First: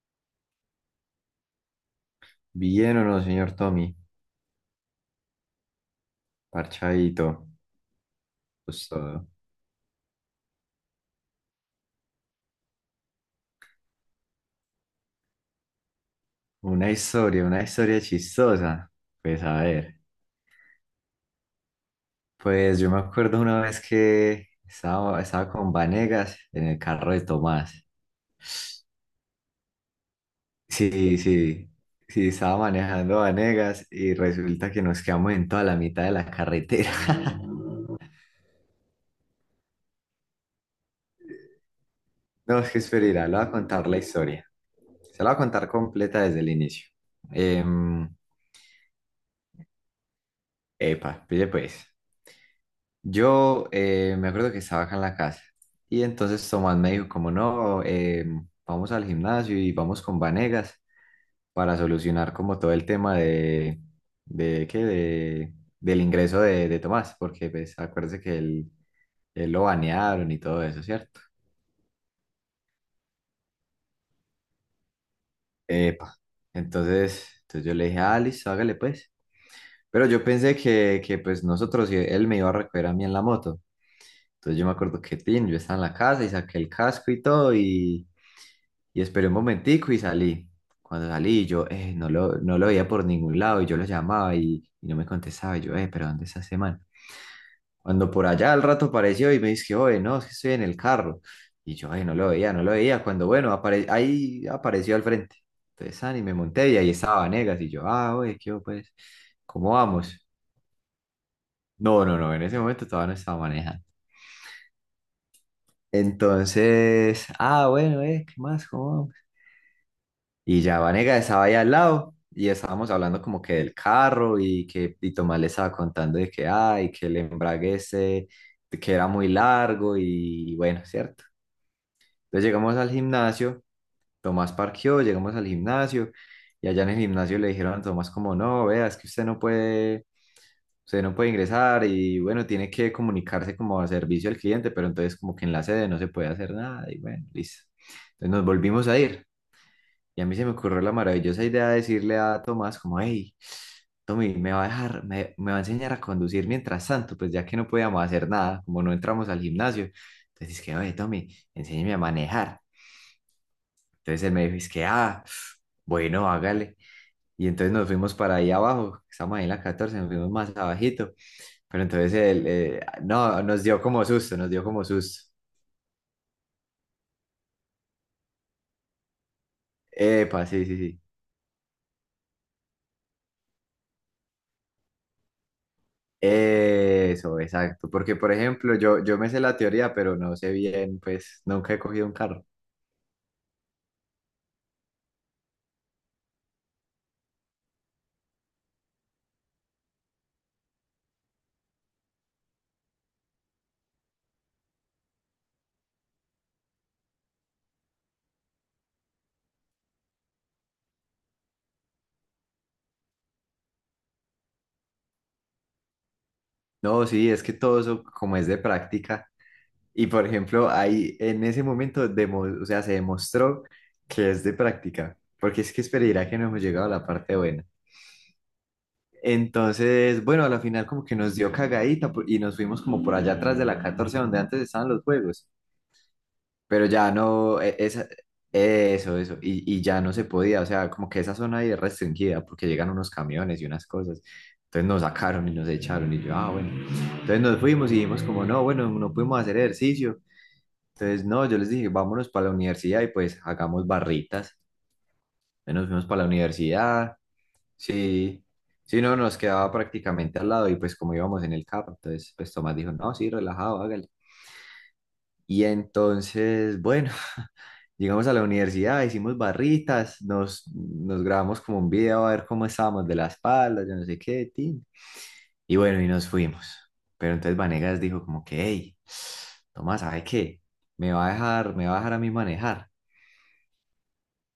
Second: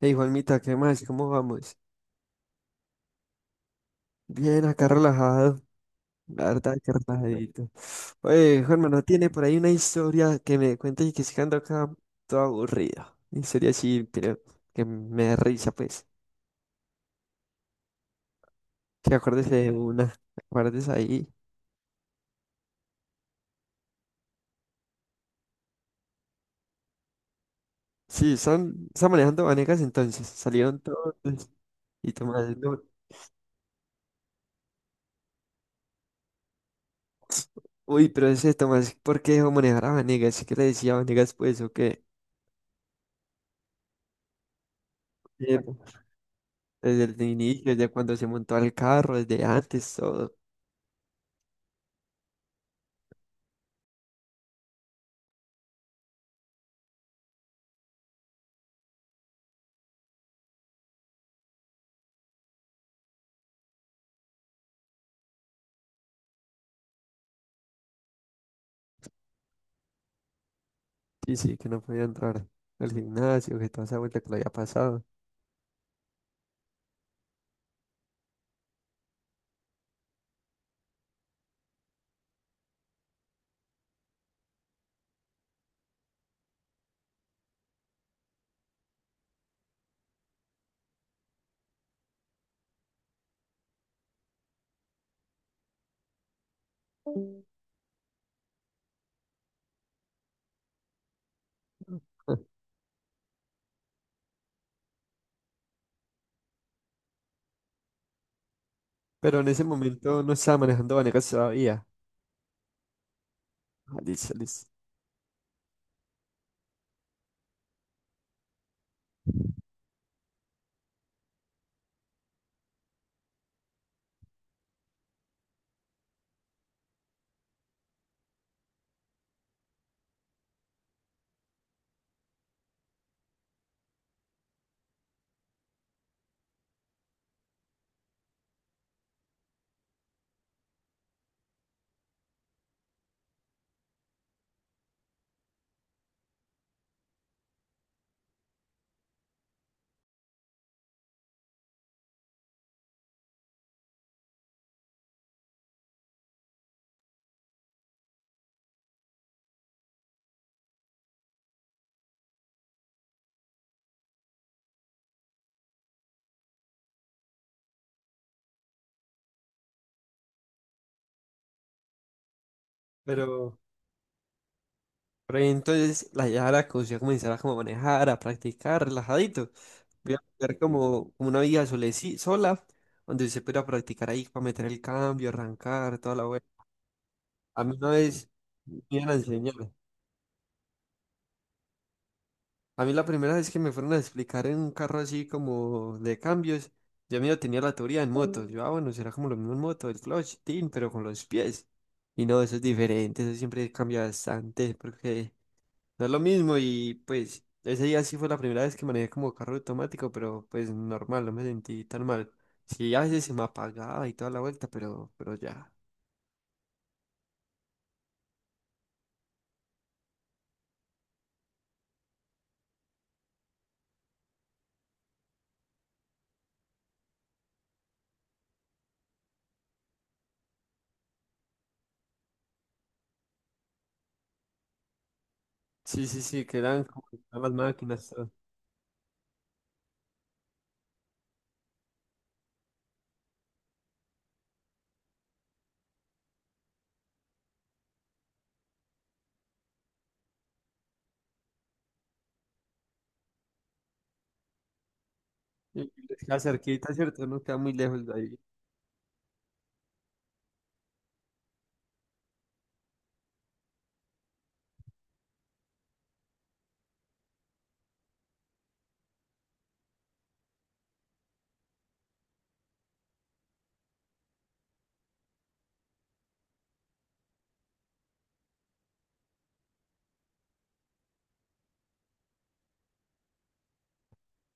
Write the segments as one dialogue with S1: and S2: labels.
S1: Hey Juanmita, ¿qué más? ¿Cómo vamos?
S2: Bien o no, señor Tommy,
S1: Bien, acá relajado, la verdad que
S2: parchadito,
S1: relajadito. Oye, Juanma,
S2: pues
S1: ¿no
S2: todo.
S1: tiene por ahí una historia que me cuente y que se ando acá todo aburrido? Una historia así, creo, que me da risa, pues.
S2: Una historia chistosa.
S1: Que
S2: Pues
S1: acuérdese
S2: a
S1: de
S2: ver,
S1: una, acuerdes ahí.
S2: pues yo me acuerdo una vez que estaba con Vanegas en el carro de Tomás.
S1: Sí, están manejando Vanegas entonces, salieron todos
S2: Sí, sí,
S1: y
S2: sí,
S1: Tomás,
S2: estaba
S1: no.
S2: manejando Vanegas y resulta que nos quedamos en toda la mitad de la carretera.
S1: Uy, pero ese Tomás, ¿por qué dejó manejar a Vanegas? ¿Qué le decía a Vanegas, pues, o qué?
S2: No, es que esperará, le voy a contar la historia. Se la voy a contar
S1: Eh,
S2: completa desde el inicio.
S1: Desde el inicio, desde
S2: Em,
S1: cuando se montó al carro, desde antes, todo.
S2: Epa, pille pues. Yo me acuerdo que estaba acá en la casa y entonces Tomás me dijo como no, vamos al gimnasio y vamos con Vanegas para solucionar como todo el tema de ¿qué? Del ingreso de Tomás, porque pues acuérdese que él lo banearon y todo eso, ¿cierto?
S1: Sí, sí, que no podía entrar al gimnasio, que toda esa vuelta que lo había pasado.
S2: Epa. Entonces yo le dije, ah, listo, hágale pues. Pero yo pensé que pues nosotros, y él me iba a recoger a mí en la moto. Entonces yo me acuerdo que, tin, yo estaba en la casa y saqué el casco y todo y... Y esperé un momentico y salí. Cuando salí, yo no lo veía por ningún lado y yo lo llamaba y no me contestaba. Y yo, pero ¿dónde está ese man? Cuando por allá al rato apareció y me dice, oye, no, es que estoy en el carro. Y yo, no lo veía. Cuando, bueno, ahí apareció al frente. Entonces, ah, y me monté y ahí estaba Vanegas. Y yo, ah, oye, ¿qué hubo, pues?
S1: Pero en ese
S2: ¿Cómo
S1: momento
S2: vamos?
S1: no estaba manejando Vanegas todavía.
S2: No, no, no, en ese momento todavía no estaba manejando.
S1: Ah, listo, listo.
S2: Entonces, ah, bueno, ¿qué más? ¿Cómo vamos? Y ya Vanega estaba ahí al lado y estábamos hablando como que del carro y Tomás le estaba contando de que ay, que el embrague ese, que era muy largo y, bueno, cierto. Entonces llegamos al gimnasio, Tomás parqueó, llegamos al gimnasio y allá en el gimnasio le dijeron a Tomás como no, vea, es que usted no puede ingresar y bueno, tiene que comunicarse como a servicio al cliente, pero entonces como que en la sede no se puede hacer nada y bueno, listo. Entonces nos volvimos a ir. Y a mí se me ocurrió la maravillosa idea de decirle a Tomás como, hey, Tommy, me va a enseñar a conducir mientras tanto, pues ya que no podíamos hacer nada, como no entramos al gimnasio. Entonces es que, oye, Tommy, enséñame a manejar. Entonces él me dijo, es que, ah, bueno, hágale. Y entonces nos fuimos para ahí abajo, estamos ahí en la 14 nos fuimos más abajito. Pero entonces no,
S1: Pero,
S2: nos dio como susto.
S1: pero ahí entonces la idea era que usted comenzara como a manejar, a practicar, relajadito. Voy a
S2: Epa,
S1: buscar
S2: sí, sí, sí.
S1: como, como una vida soleci- sola, donde usted pudiera practicar ahí para meter el cambio, arrancar, toda la vuelta.
S2: Eso,
S1: A mí
S2: exacto.
S1: una
S2: Porque,
S1: vez
S2: por ejemplo,
S1: me iban a
S2: yo me sé
S1: enseñar.
S2: la teoría, pero no sé bien, pues nunca he cogido un carro.
S1: A mí la primera vez que me fueron a explicar en un carro así como de cambios, yo medio tenía la teoría en moto. Yo, ah, bueno, será como lo mismo en moto, el clutch, tin, pero con los pies. Y no, eso es diferente, eso siempre cambia bastante, porque no es lo mismo. Y pues ese día sí fue la primera vez que manejé como carro automático, pero pues normal, no me sentí tan mal. Sí, a veces se me apagaba y toda la vuelta, pero ya.
S2: No, sí, es que todo eso como es de práctica. Y, por ejemplo, ahí en ese momento, o sea, se demostró que es de práctica. Porque es que esperaría que no hemos llegado a la parte buena. Entonces, bueno, a la final como que nos dio y nos fuimos como por allá atrás de la 14 donde antes estaban los juegos.
S1: Sí, sí, sí, quedan
S2: Pero
S1: como
S2: ya
S1: que están las
S2: no,
S1: máquinas, todo.
S2: eso, eso, y ya no se podía, o sea, como que esa zona ahí es restringida porque llegan unos camiones y unas cosas. Entonces nos sacaron y nos echaron y yo, ah, bueno. Entonces nos fuimos y dijimos como, no, bueno, no pudimos hacer ejercicio. Entonces, no, yo les dije, vámonos para la universidad y pues hagamos barritas. Entonces
S1: Y
S2: nos fuimos
S1: les
S2: para la
S1: queda cerquita,
S2: universidad,
S1: ¿cierto? No queda muy lejos de ahí.
S2: sí, sí, no, nos quedaba prácticamente al lado y pues como íbamos en el carro, entonces pues Tomás dijo, no, sí, relajado, hágale. Y entonces, bueno, llegamos a la universidad, hicimos barritas, nos grabamos como un video a ver cómo estábamos de la espalda, yo no sé qué, tin. Y bueno, y nos fuimos. Pero entonces Vanegas dijo como que, hey, Tomás, ¿sabe qué? Me va a dejar a mí manejar.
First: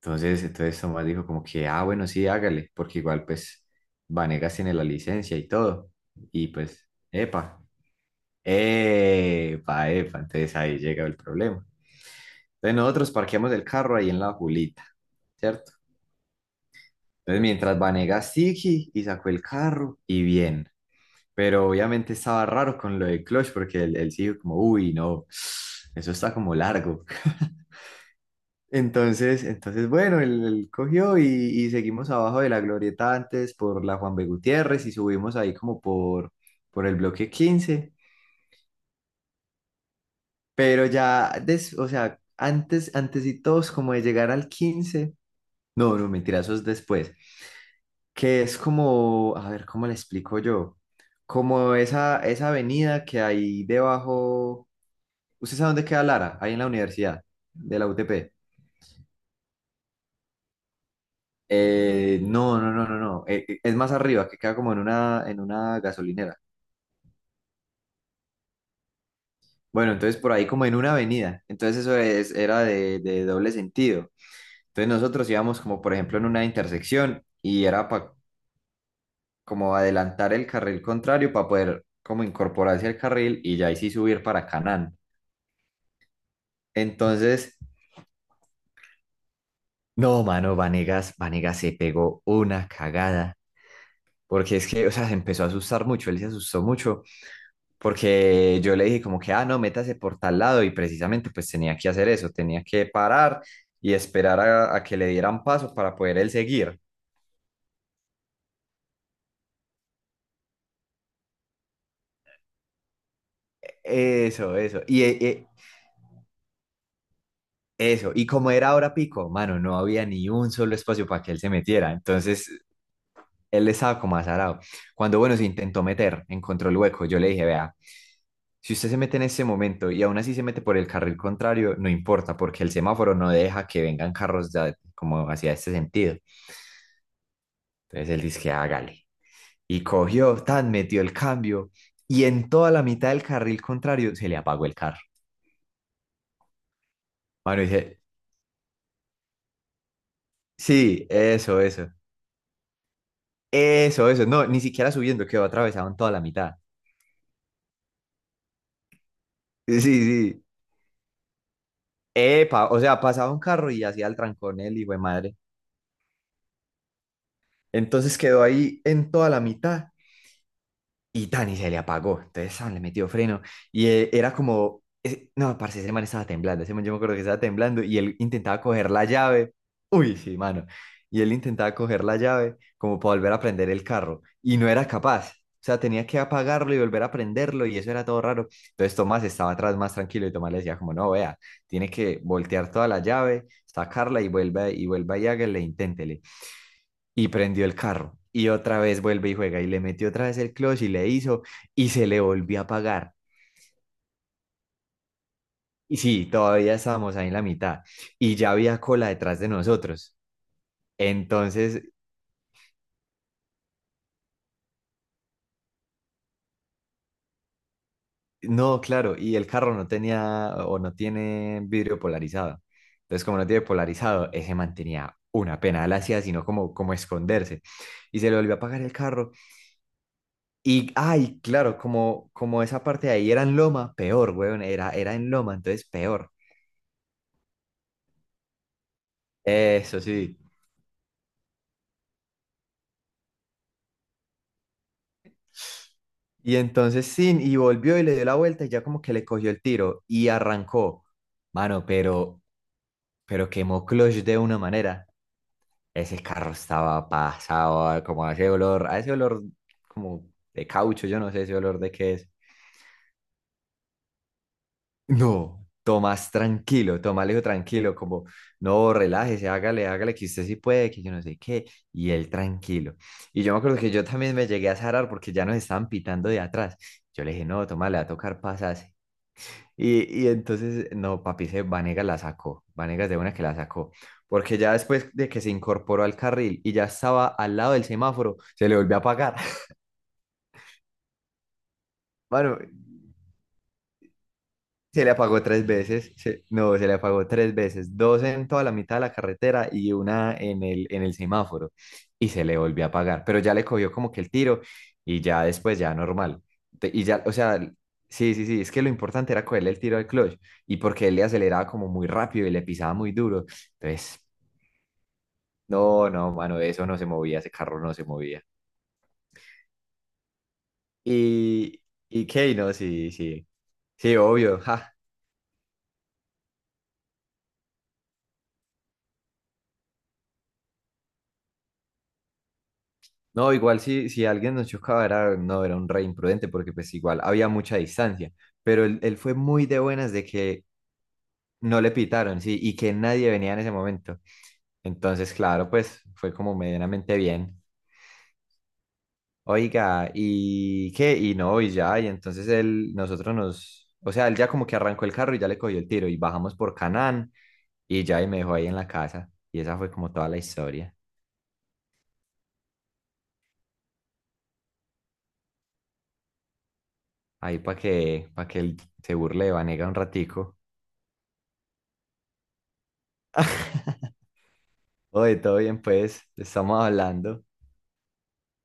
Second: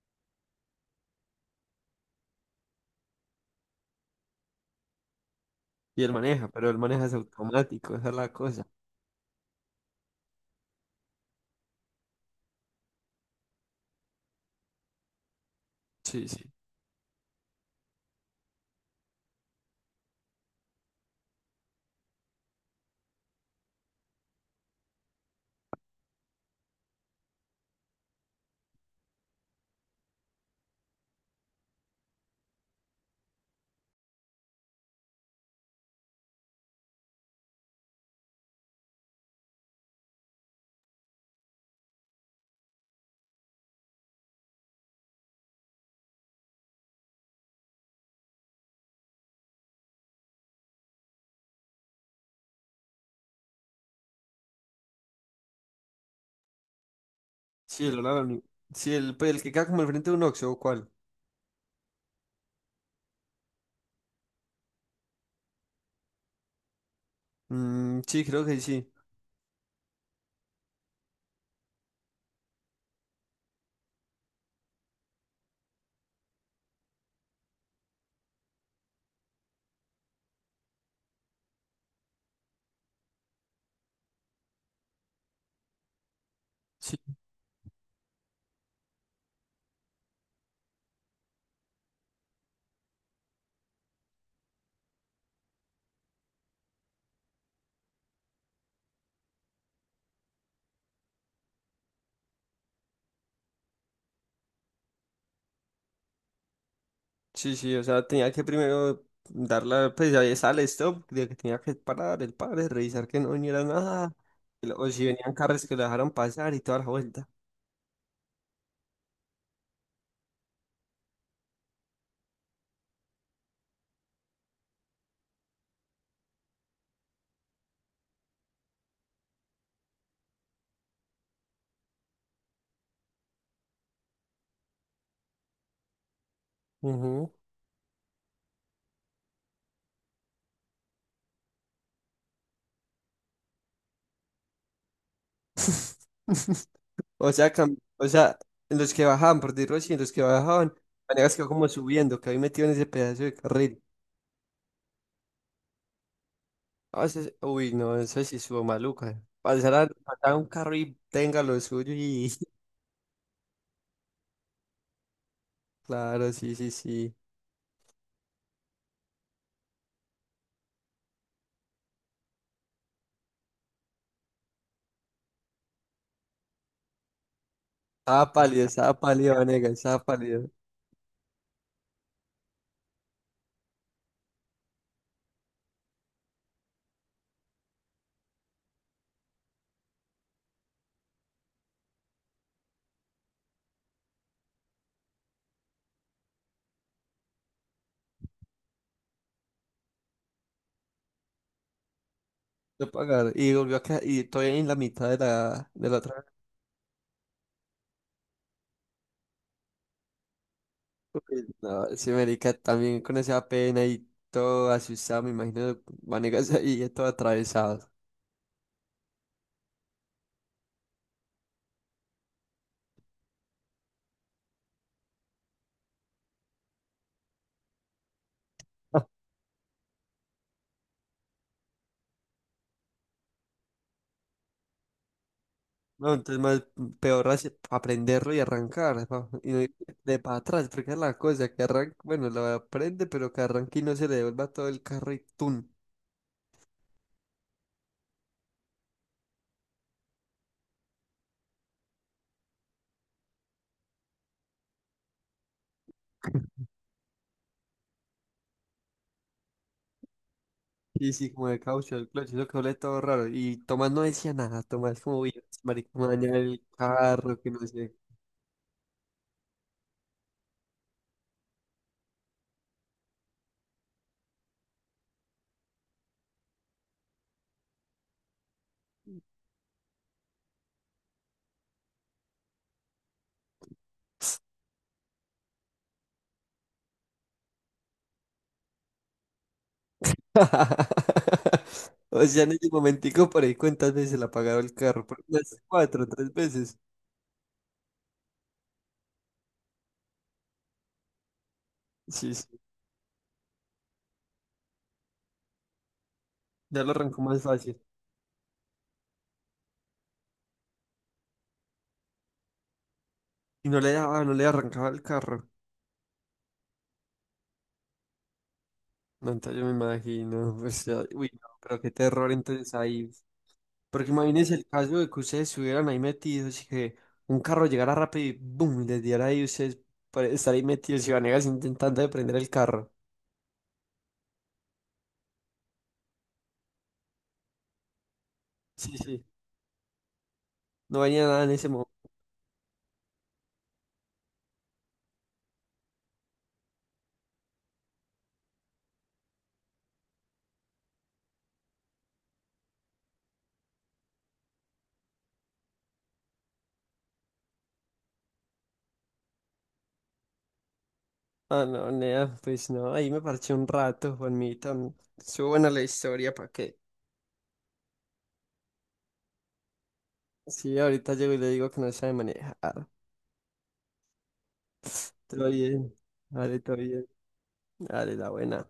S2: Entonces Tomás dijo como que, ah, bueno, sí, hágale, porque igual pues Vanegas tiene la licencia y todo.
S1: Y él maneja,
S2: Y
S1: pero él
S2: pues,
S1: maneja es
S2: epa,
S1: automático, esa es la cosa.
S2: epa, entonces ahí llega el problema. Entonces nosotros parqueamos el carro ahí en la Julita, ¿cierto?
S1: Sí, sí.
S2: Entonces mientras Vanegas Siki y sacó el carro y bien. Pero obviamente estaba raro con lo de clutch porque él sí dijo como, uy, no, eso está como largo. Entonces bueno, él cogió y seguimos abajo de la glorieta antes por la Juan B. Gutiérrez y subimos ahí como por el bloque 15. Pero ya, o sea, antes y todos como de llegar al 15, No, no, mentira, eso es después. Que es como, a ver, ¿cómo le explico yo? Como esa avenida que hay debajo, ¿usted sabe dónde queda Lara? Ahí en la universidad, de
S1: Sí,
S2: la
S1: el Lola,
S2: UTP.
S1: ni- sí, el, pues, el que queda como al frente de un Oxxo, ¿o cuál?
S2: No, no, no, no, no, es más arriba, que queda como en en una gasolinera.
S1: Mm, sí, creo que sí.
S2: Bueno, entonces por ahí como en una avenida, entonces eso es, era de doble sentido. Entonces nosotros íbamos como por ejemplo en una intersección y era para como adelantar el carril contrario para poder como incorporarse al carril y ya ahí sí subir para Canán.
S1: Sí,
S2: Entonces, no, mano, Vanegas se pegó una cagada. Porque es que, o sea, se empezó a asustar mucho, él se asustó mucho, porque yo le dije como que, ah, no, métase por tal lado y precisamente pues tenía que hacer eso, tenía que parar y esperar a que le dieran paso para poder él seguir.
S1: sí, sí, o sea, tenía que primero darla pues ya está el stop, de que tenía que parar el padre, revisar que no viniera nada,
S2: Eso,
S1: y
S2: eso,
S1: luego si venían carros que lo dejaron pasar y toda la vuelta.
S2: eso, y como era hora pico, mano, no había ni un solo espacio para que él se metiera, entonces él estaba como azarado. Cuando, bueno, se intentó meter, encontró el hueco, yo le dije, vea, si usted se mete en ese momento y aún así se mete por el carril contrario, no importa, porque el semáforo no deja que vengan carros como hacia este sentido.
S1: Ujú.
S2: Entonces él dice que hágale. Y cogió, tan, metió el cambio y en toda la mitad del carril contrario se le apagó el carro.
S1: O sea,
S2: Mano
S1: cam-
S2: dice,
S1: o sea, en los que bajaban, por decirlo así, en los que bajaban,
S2: sí,
S1: maneras que
S2: eso,
S1: como
S2: eso,
S1: subiendo, que había metido en ese pedazo de carril.
S2: eso, eso. No, ni siquiera subiendo, quedó atravesado en toda la mitad.
S1: A veces, uy, no, eso sí estuvo maluca. Pasar
S2: Sí,
S1: a,
S2: sí.
S1: pasar a un
S2: Sí.
S1: carro y tenga lo suyo y...
S2: Epa, o sea, pasaba un carro y hacía el trancón él, hijo de madre.
S1: Claro, sí, sí, sí.
S2: Entonces quedó ahí en toda la mitad y Dani se le apagó. Entonces Sam le metió freno y no, parce, ese man yo me acuerdo que estaba temblando y él intentaba coger
S1: Estaba
S2: la
S1: pálido,
S2: llave.
S1: Vanegas, estaba
S2: Uy, sí,
S1: pálido.
S2: mano. Y él intentaba coger la llave como para volver a prender el carro y no era capaz. O sea, tenía que apagarlo y volver a prenderlo y eso era todo raro. Entonces Tomás estaba atrás más tranquilo y Tomás le decía como, no, vea, tiene que voltear toda la llave, sacarla y vuelva y hágale, inténtele y prendió el carro. Y otra vez vuelve y juega y le metió otra vez el clutch y le hizo y se le volvió a
S1: No
S2: apagar.
S1: pagar. Y volvió a quedar, y estoy en la mitad de la
S2: Y
S1: otra.
S2: sí, todavía estábamos ahí en la mitad y ya había cola detrás de nosotros.
S1: Uy, no,
S2: Entonces,
S1: ese marica también con esa pena y todo asustado, me imagino, Vanegas ahí todo atravesado.
S2: no, claro, y el carro no tenía o no tiene vidrio polarizado. Entonces, como no tiene polarizado, ese mantenía una pena, él hacía sino como esconderse. Y se le volvió a apagar el carro. Y, ay, claro, como esa parte de ahí era en loma, peor, weón, era en loma, entonces
S1: No,
S2: peor.
S1: entonces más peor así aprenderlo y arrancar, pa, y no ir
S2: Eso
S1: de para
S2: sí.
S1: atrás, porque es la cosa que arranca, bueno, lo aprende, pero que arranque y no se le devuelva todo el carro y tun.
S2: Y entonces sin, y volvió y le dio la vuelta y ya como que le cogió el tiro y arrancó. Mano, pero quemó clutch de una manera. Ese carro estaba pasado, como a ese olor como de caucho,
S1: Sí,
S2: yo
S1: sí,
S2: no sé
S1: como
S2: ese
S1: de
S2: olor de
S1: caucho, el
S2: qué
S1: clutch,
S2: es.
S1: eso que huele todo raro. Y Tomás no decía nada, Tomás como bien,
S2: No,
S1: marica, me
S2: Tomás,
S1: daña el
S2: tranquilo, Tomás le
S1: carro,
S2: dijo
S1: que no sé.
S2: tranquilo, como, no, relájese, hágale, que usted sí puede, que yo no sé qué, y él tranquilo. Y yo me acuerdo que yo también me llegué a zarar porque ya nos estaban pitando de atrás. Yo le dije, no, Tomás, le va a tocar pasarse. Y entonces, no, papi, se Vanegas de una que la sacó, porque ya después de que se incorporó al carril y ya estaba al lado del semáforo, se le volvió a apagar.
S1: O sea, en
S2: Bueno,
S1: ese momentico por ahí cuántas veces le apagado el carro,
S2: se le
S1: por
S2: apagó
S1: unas
S2: tres
S1: cuatro,
S2: veces,
S1: tres veces.
S2: no, se le apagó tres veces, dos en toda la mitad de la carretera y una en en el semáforo. Y
S1: Sí,
S2: se
S1: sí,
S2: le volvió a apagar, pero ya le cogió como que el tiro y ya después ya normal.
S1: ya lo
S2: Te- Y
S1: arrancó
S2: ya, o
S1: más
S2: sea,
S1: fácil.
S2: sí, sí, sí, es que lo importante era cogerle el tiro al clutch y porque él le aceleraba como muy rápido y le pisaba muy duro.
S1: Y no le
S2: Entonces,
S1: daba, no le arrancaba el carro.
S2: no, no, mano, eso no se movía, ese carro no se movía.
S1: No, entonces yo me imagino, pues, ya- uy, no, pero
S2: Y,
S1: qué terror
S2: y qué,
S1: entonces
S2: no,
S1: ahí.
S2: sí, sí,
S1: Porque
S2: sí,
S1: imagínense
S2: obvio,
S1: el caso
S2: ja.
S1: de que ustedes estuvieran ahí metidos y que un carro llegara rápido y boom, y les diera ahí ustedes por estar ahí metidos y Vanegas intentando de prender el carro.
S2: No, igual si alguien nos chocaba era, no, era un re imprudente porque pues igual había mucha distancia, pero
S1: Sí,
S2: él
S1: sí,
S2: fue muy de buenas de que
S1: no venía nada en ese
S2: no
S1: momento.
S2: le pitaron, sí, y que nadie venía en ese momento. Entonces, claro, pues fue como medianamente bien. Oiga, ¿y qué? Y no, y ya, y entonces él, nosotros nos, o sea, él ya como que arrancó el carro y ya le cogió el tiro y bajamos por Canán y ya y me dejó ahí en la casa. Y esa fue como toda la historia.
S1: Ah, no, nea, pues no, ahí me parché un rato, Juanmita. Mm, estuvo buena la historia, ¿para qué?
S2: Ahí para que él se burle de Vanega un ratico.
S1: Sí, ahorita llego y le digo que no sabe manejar.
S2: Oye,
S1: Todo
S2: todo bien,
S1: bien,
S2: pues,
S1: todo
S2: estamos
S1: bien,
S2: hablando.
S1: dale, la buena.